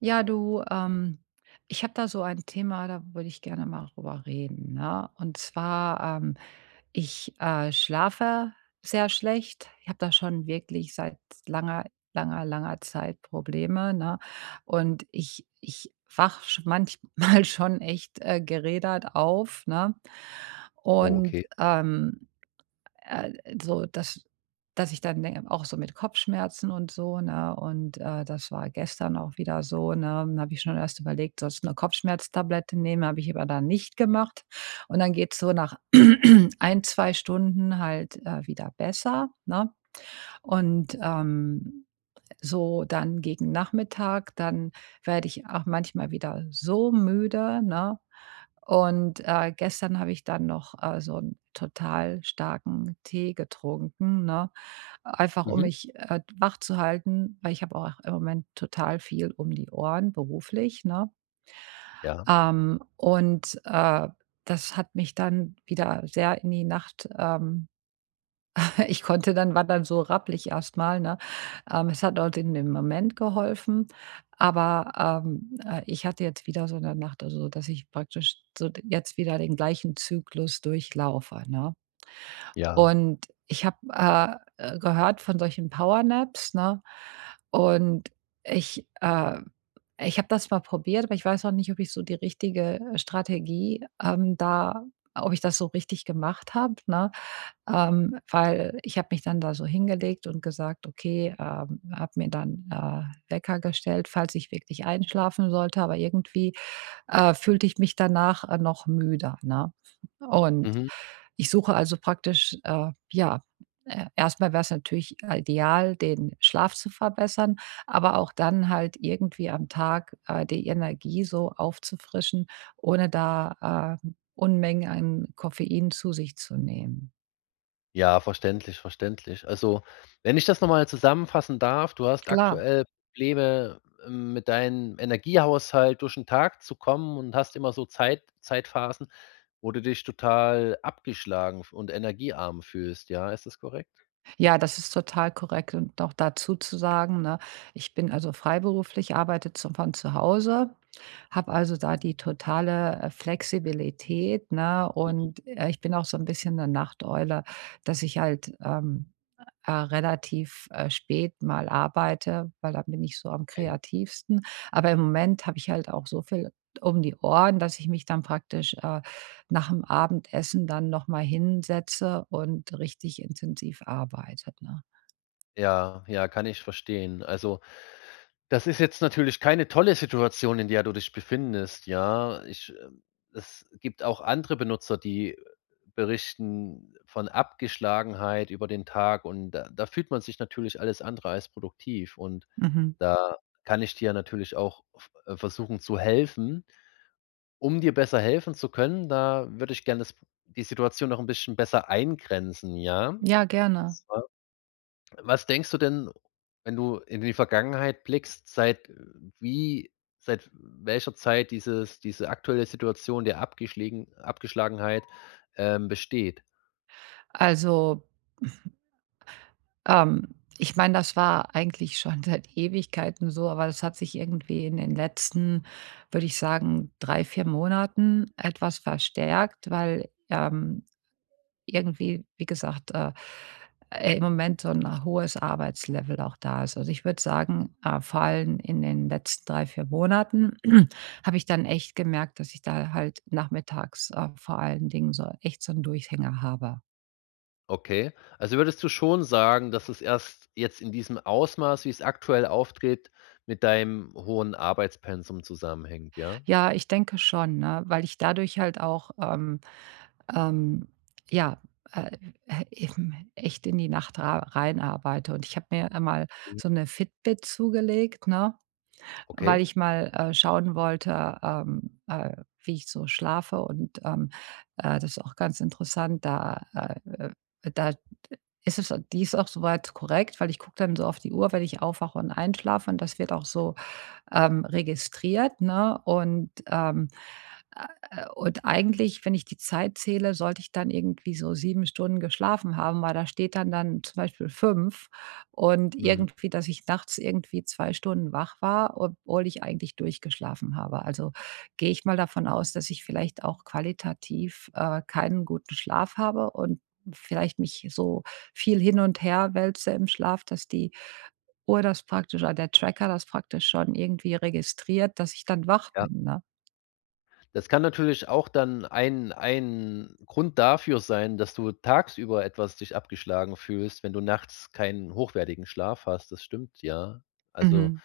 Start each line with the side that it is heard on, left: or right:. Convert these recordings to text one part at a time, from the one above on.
right: Ja, du, ich habe da so ein Thema, da würde ich gerne mal drüber reden, ne? Und zwar, ich schlafe sehr schlecht. Ich habe da schon wirklich seit langer, langer, langer Zeit Probleme, ne? Und ich wach sch manchmal schon echt, gerädert auf, ne?
left: Oh,
right: Und,
left: okay.
right: ähm äh, so, dass ich dann denke auch so mit Kopfschmerzen und so, ne? Und, das war gestern auch wieder so, ne? Habe ich schon erst überlegt, sollst du 'ne Kopfschmerztablette nehmen, habe ich aber dann nicht gemacht. Und dann geht's so nach ein 2 Stunden halt, wieder besser, ne? Und, so dann gegen Nachmittag, dann werde ich auch manchmal wieder so müde, ne? Und, gestern habe ich dann noch, so einen total starken Tee getrunken, ne? Einfach um
left: Mhm.
right: mich, wach zu halten, weil ich habe auch im Moment total viel um die Ohren beruflich, ne?
left: Ja,
right: Und, das hat mich dann wieder sehr in die Nacht, ich konnte dann war dann so rappelig erstmal, ne? Es hat dort in dem Moment geholfen, aber, ich hatte jetzt wieder so 'ne Nacht, also, dass ich praktisch so d jetzt wieder den gleichen Zyklus durchlaufe, ne?
left: ja.
right: Und ich habe, gehört von solchen Powernaps, ne? Und ich, äh ich habe das mal probiert, aber ich weiß auch nicht, ob ich so die richtige Strategie, da ob ich das so richtig gemacht habe, ne? Weil ich habe mich dann da so hingelegt und gesagt: „Okay", habe mir dann, Wecker gestellt, falls ich wirklich einschlafen sollte, aber irgendwie, fühlte ich mich danach, noch müder, ne? Und
left: Mhm.
right: ich suche also praktisch, ja, erst mal wär's natürlich ideal, den Schlaf zu verbessern, aber auch dann halt irgendwie am Tag, die Energie so aufzufrischen, ohne da, Unmengen an Koffein zu sich zu nehmen.
left: Ja, verständlich, verständlich. Also, wenn ich das noch mal zusammenfassen darf, du hast
right: Klar.
left: aktuell Probleme, mit deinem Energiehaushalt durch den Tag zu kommen und hast immer so Zeitphasen, wo du dich total abgeschlagen f und energiearm fühlst, ja? Ist das korrekt?
right: Ja, das ist total korrekt und noch dazu zu sagen, ne, ich bin also freiberuflich, arbeite zu von zu Hause, habe also da die totale, Flexibilität, ne?
left: Mhm,
right: Und, ich bin auch so ein bisschen 'ne Nachteule, dass ich halt, relativ, spät mal arbeite, weil da bin ich so am
left: okay.
right: kreativsten. Aber im Moment habe ich halt auch so viel um die Ohren, dass ich mich dann praktisch, nach dem Abendessen dann noch mal hinsetze und richtig intensiv arbeite, ne?
left: Ja, ja, kann ich verstehen. Also, das ist jetzt natürlich keine tolle Situation, in der du dich befindest, ja. Ich es gibt auch andere Benutzer, die berichten von Abgeschlagenheit über den Tag und da fühlt man sich natürlich alles andere als produktiv und
right: Mhm.
left: da kann ich dir natürlich auch v versuchen zu helfen. Um dir besser helfen zu können, da würde ich gerne das die Situation noch ein bisschen besser eingrenzen, ja? Und
right: Ja, gerne.
left: zwar, was denkst du denn, wenn du in die Vergangenheit blickst, wie seit welcher Zeit diese aktuelle Situation der Abgeschlagenheit besteht?
right: Also Ähm, ich meine, das war eigentlich schon seit Ewigkeiten so, aber das hat sich irgendwie in den letzten, würde ich sagen, 3 4 Monaten etwas verstärkt, weil, irgendwie, wie gesagt, im Moment so ein hohes Arbeitslevel auch da ist. Also, ich würde sagen, vor allem in den letzten 3 4 Monaten habe ich dann echt gemerkt, dass ich da halt nachmittags, vor allen Dingen so echt so 'n Durchhänger habe.
left: Okay. Also, würdest du schon sagen, dass es erst jetzt in diesem Ausmaß, wie es aktuell auftritt, mit deinem hohen Arbeitspensum zusammenhängt, ja?
right: Ja, ich denke schon, ne, weil ich dadurch halt auch, Ähm, ja, äh, eben echt in die Nacht ra rein arbeite. Und ich habe mir einmal
left: Mhm.
right: so eine Fitbit zugelegt, ne,
left: Okay.
right: weil ich mal, schauen wollte, wie ich so schlafe und, das ist auch ganz interessant, da, äh da ist es, die ist auch soweit korrekt, weil ich gucke dann so auf die Uhr, wenn ich aufwache und einschlafe und das wird auch so registriert, ne? Und eigentlich, wenn ich die Zeit zähle, sollte ich dann irgendwie so 7 Stunden geschlafen haben, weil da steht dann zum Beispiel fünf, und
left: Mhm.
right: irgendwie, dass ich nachts irgendwie 2 Stunden wach war, obwohl ich eigentlich durchgeschlafen habe. Also, gehe ich mal davon aus, dass ich vielleicht auch qualitativ, keinen guten Schlaf habe und vielleicht mich so viel hin und her wälze im Schlaf, dass die Uhr das praktisch oder der Tracker das praktisch schon irgendwie registriert, dass ich dann wach
left: Ja.
right: bin, ne?
left: Das kann natürlich auch dann ein Grund dafür sein, dass du tagsüber etwas dich abgeschlagen fühlst, wenn du nachts keinen hochwertigen Schlaf hast. Das stimmt, ja. Also,
right: Mhm.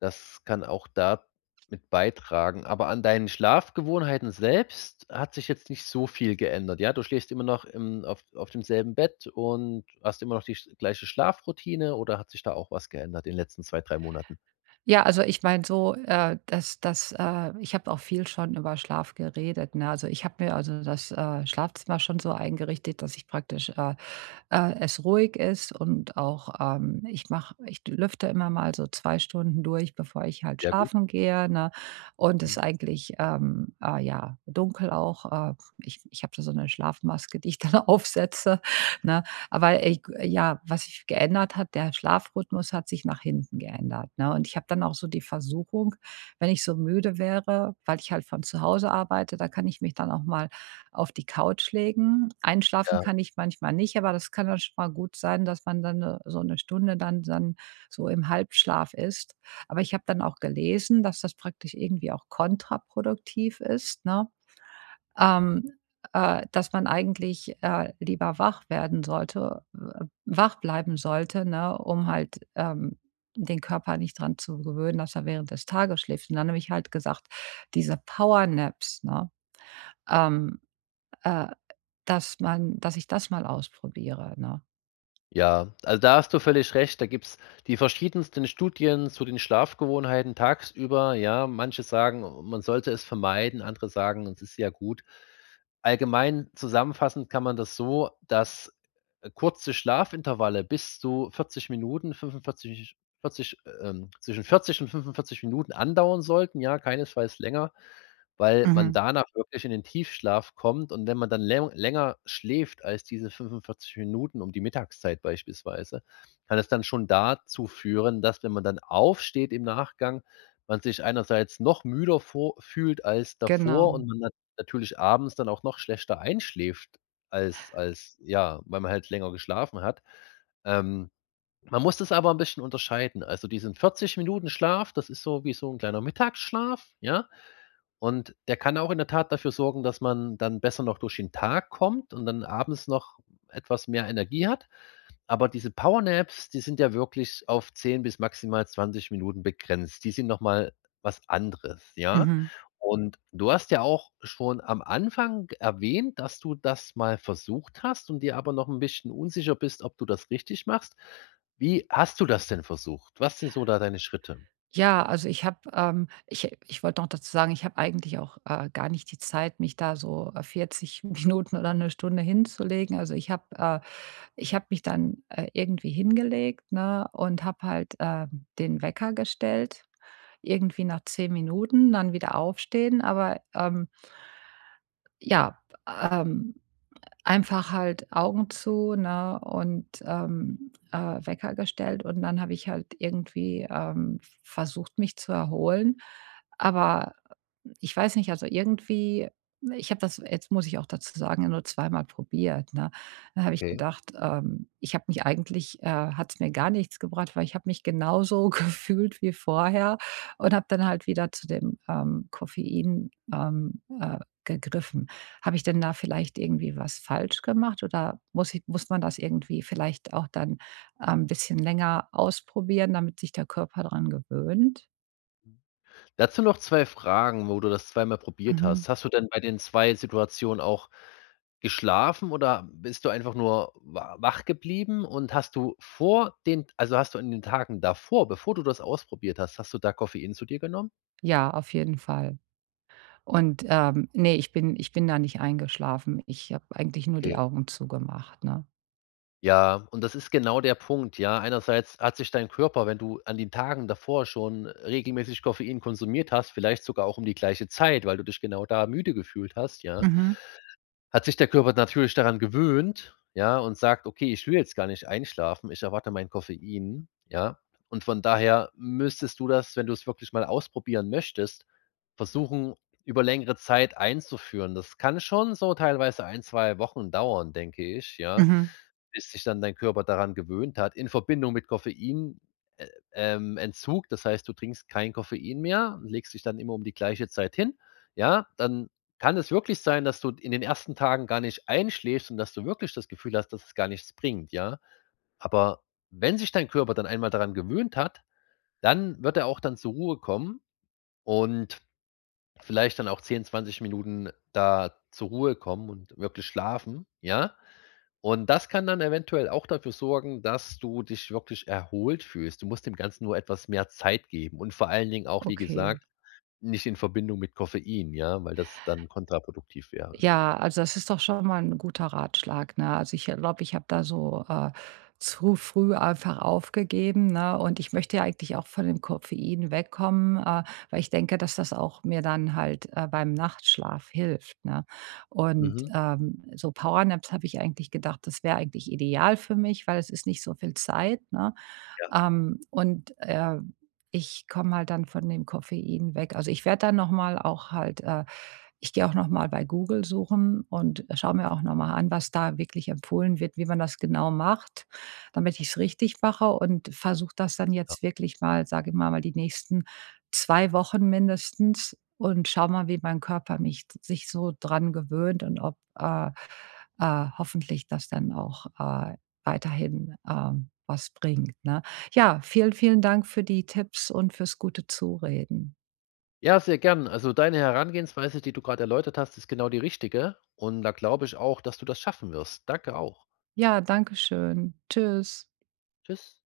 left: das kann auch da mit beitragen. Aber an deinen Schlafgewohnheiten selbst hat sich jetzt nicht so viel geändert. Ja, du schläfst immer noch im auf demselben Bett und hast immer noch die sch gleiche Schlafroutine, oder hat sich da auch was geändert in den letzten 2, 3 Monaten?
right: Ja, also ich meine so, dass das ich habe auch viel schon über Schlaf geredet, ne? Also, ich habe mir also das, Schlafzimmer schon so eingerichtet, dass ich praktisch, es ruhig ist, und auch, ich lüfte immer mal so 2 Stunden durch, bevor ich halt
left: Sehr gut.
right: schlafen gehe, ne? Und es
left: Mhm.
right: ist eigentlich, ja, dunkel auch. Ich habe da so eine Schlafmaske, die ich dann aufsetze, ne? Aber was sich geändert hat, der Schlafrhythmus hat sich nach hinten geändert, ne? Und ich habe dann auch so die Versuchung, wenn ich so müde wäre, weil ich halt von zu Hause arbeite, da kann ich mich dann auch mal auf die Couch legen. Einschlafen
left: Ja.
right: kann ich manchmal nicht, aber das kann dann schon mal gut sein, dass man dann so 1 Stunde dann so im Halbschlaf ist. Aber ich habe dann auch gelesen, dass das praktisch irgendwie auch kontraproduktiv ist, ne? Ähm, dass man eigentlich, lieber wach werden sollte w wach bleiben sollte, ne, um halt, den Körper nicht dran zu gewöhnen, dass er während des Tages schläft. Und dann habe ich halt gesagt, diese Powernaps, ne, ähm, äh dass ich das mal ausprobiere, ne?
left: Ja, also da hast du völlig recht. Da gibt's die verschiedensten Studien zu den Schlafgewohnheiten tagsüber. Ja, manche sagen, man sollte es vermeiden, andere sagen, es ist ja gut. Allgemein zusammenfassend kann man das so, dass kurze Schlafintervalle bis zu 40 Minuten, 45, 40, zwischen 40 und 45 Minuten andauern sollten. Ja, keinesfalls länger. Weil man
right: Mhm.
left: danach wirklich in den Tiefschlaf kommt und wenn man dann lä länger schläft als diese 45 Minuten um die Mittagszeit beispielsweise, kann es dann schon dazu führen, dass, wenn man dann aufsteht im Nachgang, man sich einerseits noch müder vo fühlt als davor und
right: Genau.
left: man natürlich abends dann auch noch schlechter einschläft als ja, weil man halt länger geschlafen hat. Ähm, man muss das aber 'n bisschen unterscheiden. Also, diesen 40 Minuten Schlaf, das ist so wie so 'n kleiner Mittagsschlaf, ja? Und der kann auch in der Tat dafür sorgen, dass man dann besser noch durch den Tag kommt und dann abends noch etwas mehr Energie hat. Aber diese Powernaps, die sind ja wirklich auf 10 bis maximal 20 Minuten begrenzt. Die sind noch mal was anderes, ja?
right: Mhm.
left: Und du hast ja auch schon am Anfang erwähnt, dass du das mal versucht hast und dir aber noch ein bisschen unsicher bist, ob du das richtig machst. Wie hast du das denn versucht? Was sind so da deine Schritte?
right: Ja, also ich habe ich wollte noch dazu sagen, ich habe eigentlich auch, gar nicht die Zeit, mich da so, 40 Minuten oder eine Stunde hinzulegen. Ich habe mich dann, irgendwie hingelegt, ne, und habe halt, den Wecker gestellt, irgendwie nach 10 Minuten, dann wieder aufstehen. Aber, ja, ähm einfach halt Augen zu, ne, und, Wecker gestellt und dann habe ich halt irgendwie, versucht, mich zu erholen. Aber ich weiß nicht, also irgendwie ich habe das jetzt muss ich auch dazu sagen, nur zweimal probiert, ne? Dann habe ich
left: Okay.
right: gedacht, ich habe mich eigentlich, hat es mir gar nichts gebracht, weil ich habe mich genauso gefühlt wie vorher und habe dann halt wieder zu dem, Koffein, gegriffen. Habe ich denn da vielleicht irgendwie was falsch gemacht, oder muss man das irgendwie vielleicht auch dann, bisschen länger ausprobieren, damit sich der Körper dran gewöhnt?
left: Dazu noch 2 Fragen, wo du das zweimal probiert
right: Mhm.
left: hast. Hast du denn bei den 2 Situationen auch geschlafen oder bist du einfach nur wa wach geblieben, und hast du vor den also, hast du in den Tagen davor, bevor du das ausprobiert hast, hast du da Koffein zu dir genommen?
right: Ja, auf jeden Fall. Und, ne, ich bin da nicht eingeschlafen. Ich habe eigentlich nur die
left: Okay.
right: Augen zugemacht, ne?
left: Ja, und das ist genau der Punkt, ja. Einerseits hat sich dein Körper, wenn du an den Tagen davor schon regelmäßig Koffein konsumiert hast, vielleicht sogar auch um die gleiche Zeit, weil du dich genau da müde gefühlt hast, ja,
right: Mhm,
left: hat sich der Körper natürlich daran gewöhnt, ja, und sagt: „Okay, ich will jetzt gar nicht einschlafen, ich erwarte mein Koffein", ja? Und von daher müsstest du das, wenn du es wirklich mal ausprobieren möchtest, versuchen, über längere Zeit einzuführen. Das kann schon so teilweise ein 2 Wochen dauern, denke ich, ja,
right: mhm.
left: bis sich dann dein Körper daran gewöhnt hat, in Verbindung mit Koffein äh, Entzug. Das heißt, du trinkst kein Koffein mehr, legst dich dann immer um die gleiche Zeit hin, ja? Dann kann es wirklich sein, dass du in den ersten Tagen gar nicht einschläfst und dass du wirklich das Gefühl hast, dass es gar nichts bringt, ja? Aber wenn sich dein Körper dann einmal daran gewöhnt hat, dann wird er auch dann zur Ruhe kommen und vielleicht dann auch 10, 20 Minuten da zur Ruhe kommen und wirklich schlafen, ja? Und das kann dann eventuell auch dafür sorgen, dass du dich wirklich erholt fühlst. Du musst dem Ganzen nur etwas mehr Zeit geben und vor allen Dingen auch, wie
right: Okay.
left: gesagt, nicht in Verbindung mit Koffein, ja, weil das dann kontraproduktiv wäre.
right: Ja, also das ist doch schon mal ein guter Ratschlag, ne? Also, ich glaube, ich habe da so, zu früh einfach aufgegeben, ne? Und ich möchte ja eigentlich auch von dem Koffein wegkommen, weil ich denke, dass das auch mir dann halt, beim Nachtschlaf hilft, ne? Und,
left: Mhm.
right: so Powernaps habe ich eigentlich gedacht, das wäre eigentlich ideal für mich, weil es ist nicht so viel Zeit, ne? Und, ich komme halt dann von dem Koffein weg. Also, ich werde dann noch mal auch halt, ich gehe auch noch mal bei Google suchen und schaue mir auch noch mal an, was da wirklich empfohlen wird, wie man das genau macht, damit ich es richtig mache, und versuche das dann jetzt wirklich mal, sage ich mal, die nächsten 2 Wochen mindestens, und schaue mal, wie mein Körper mich sich so dran gewöhnt und ob, hoffentlich das dann auch, weiterhin, was bringt, ne? Ja, vielen, vielen Dank für die Tipps und fürs gute Zureden.
left: Ja, sehr gern. Also, deine Herangehensweise, die du gerade erläutert hast, ist genau die richtige. Und da glaube ich auch, dass du das schaffen wirst. Danke auch.
right: Ja, danke schön. Tschüss.
left: Tschüss.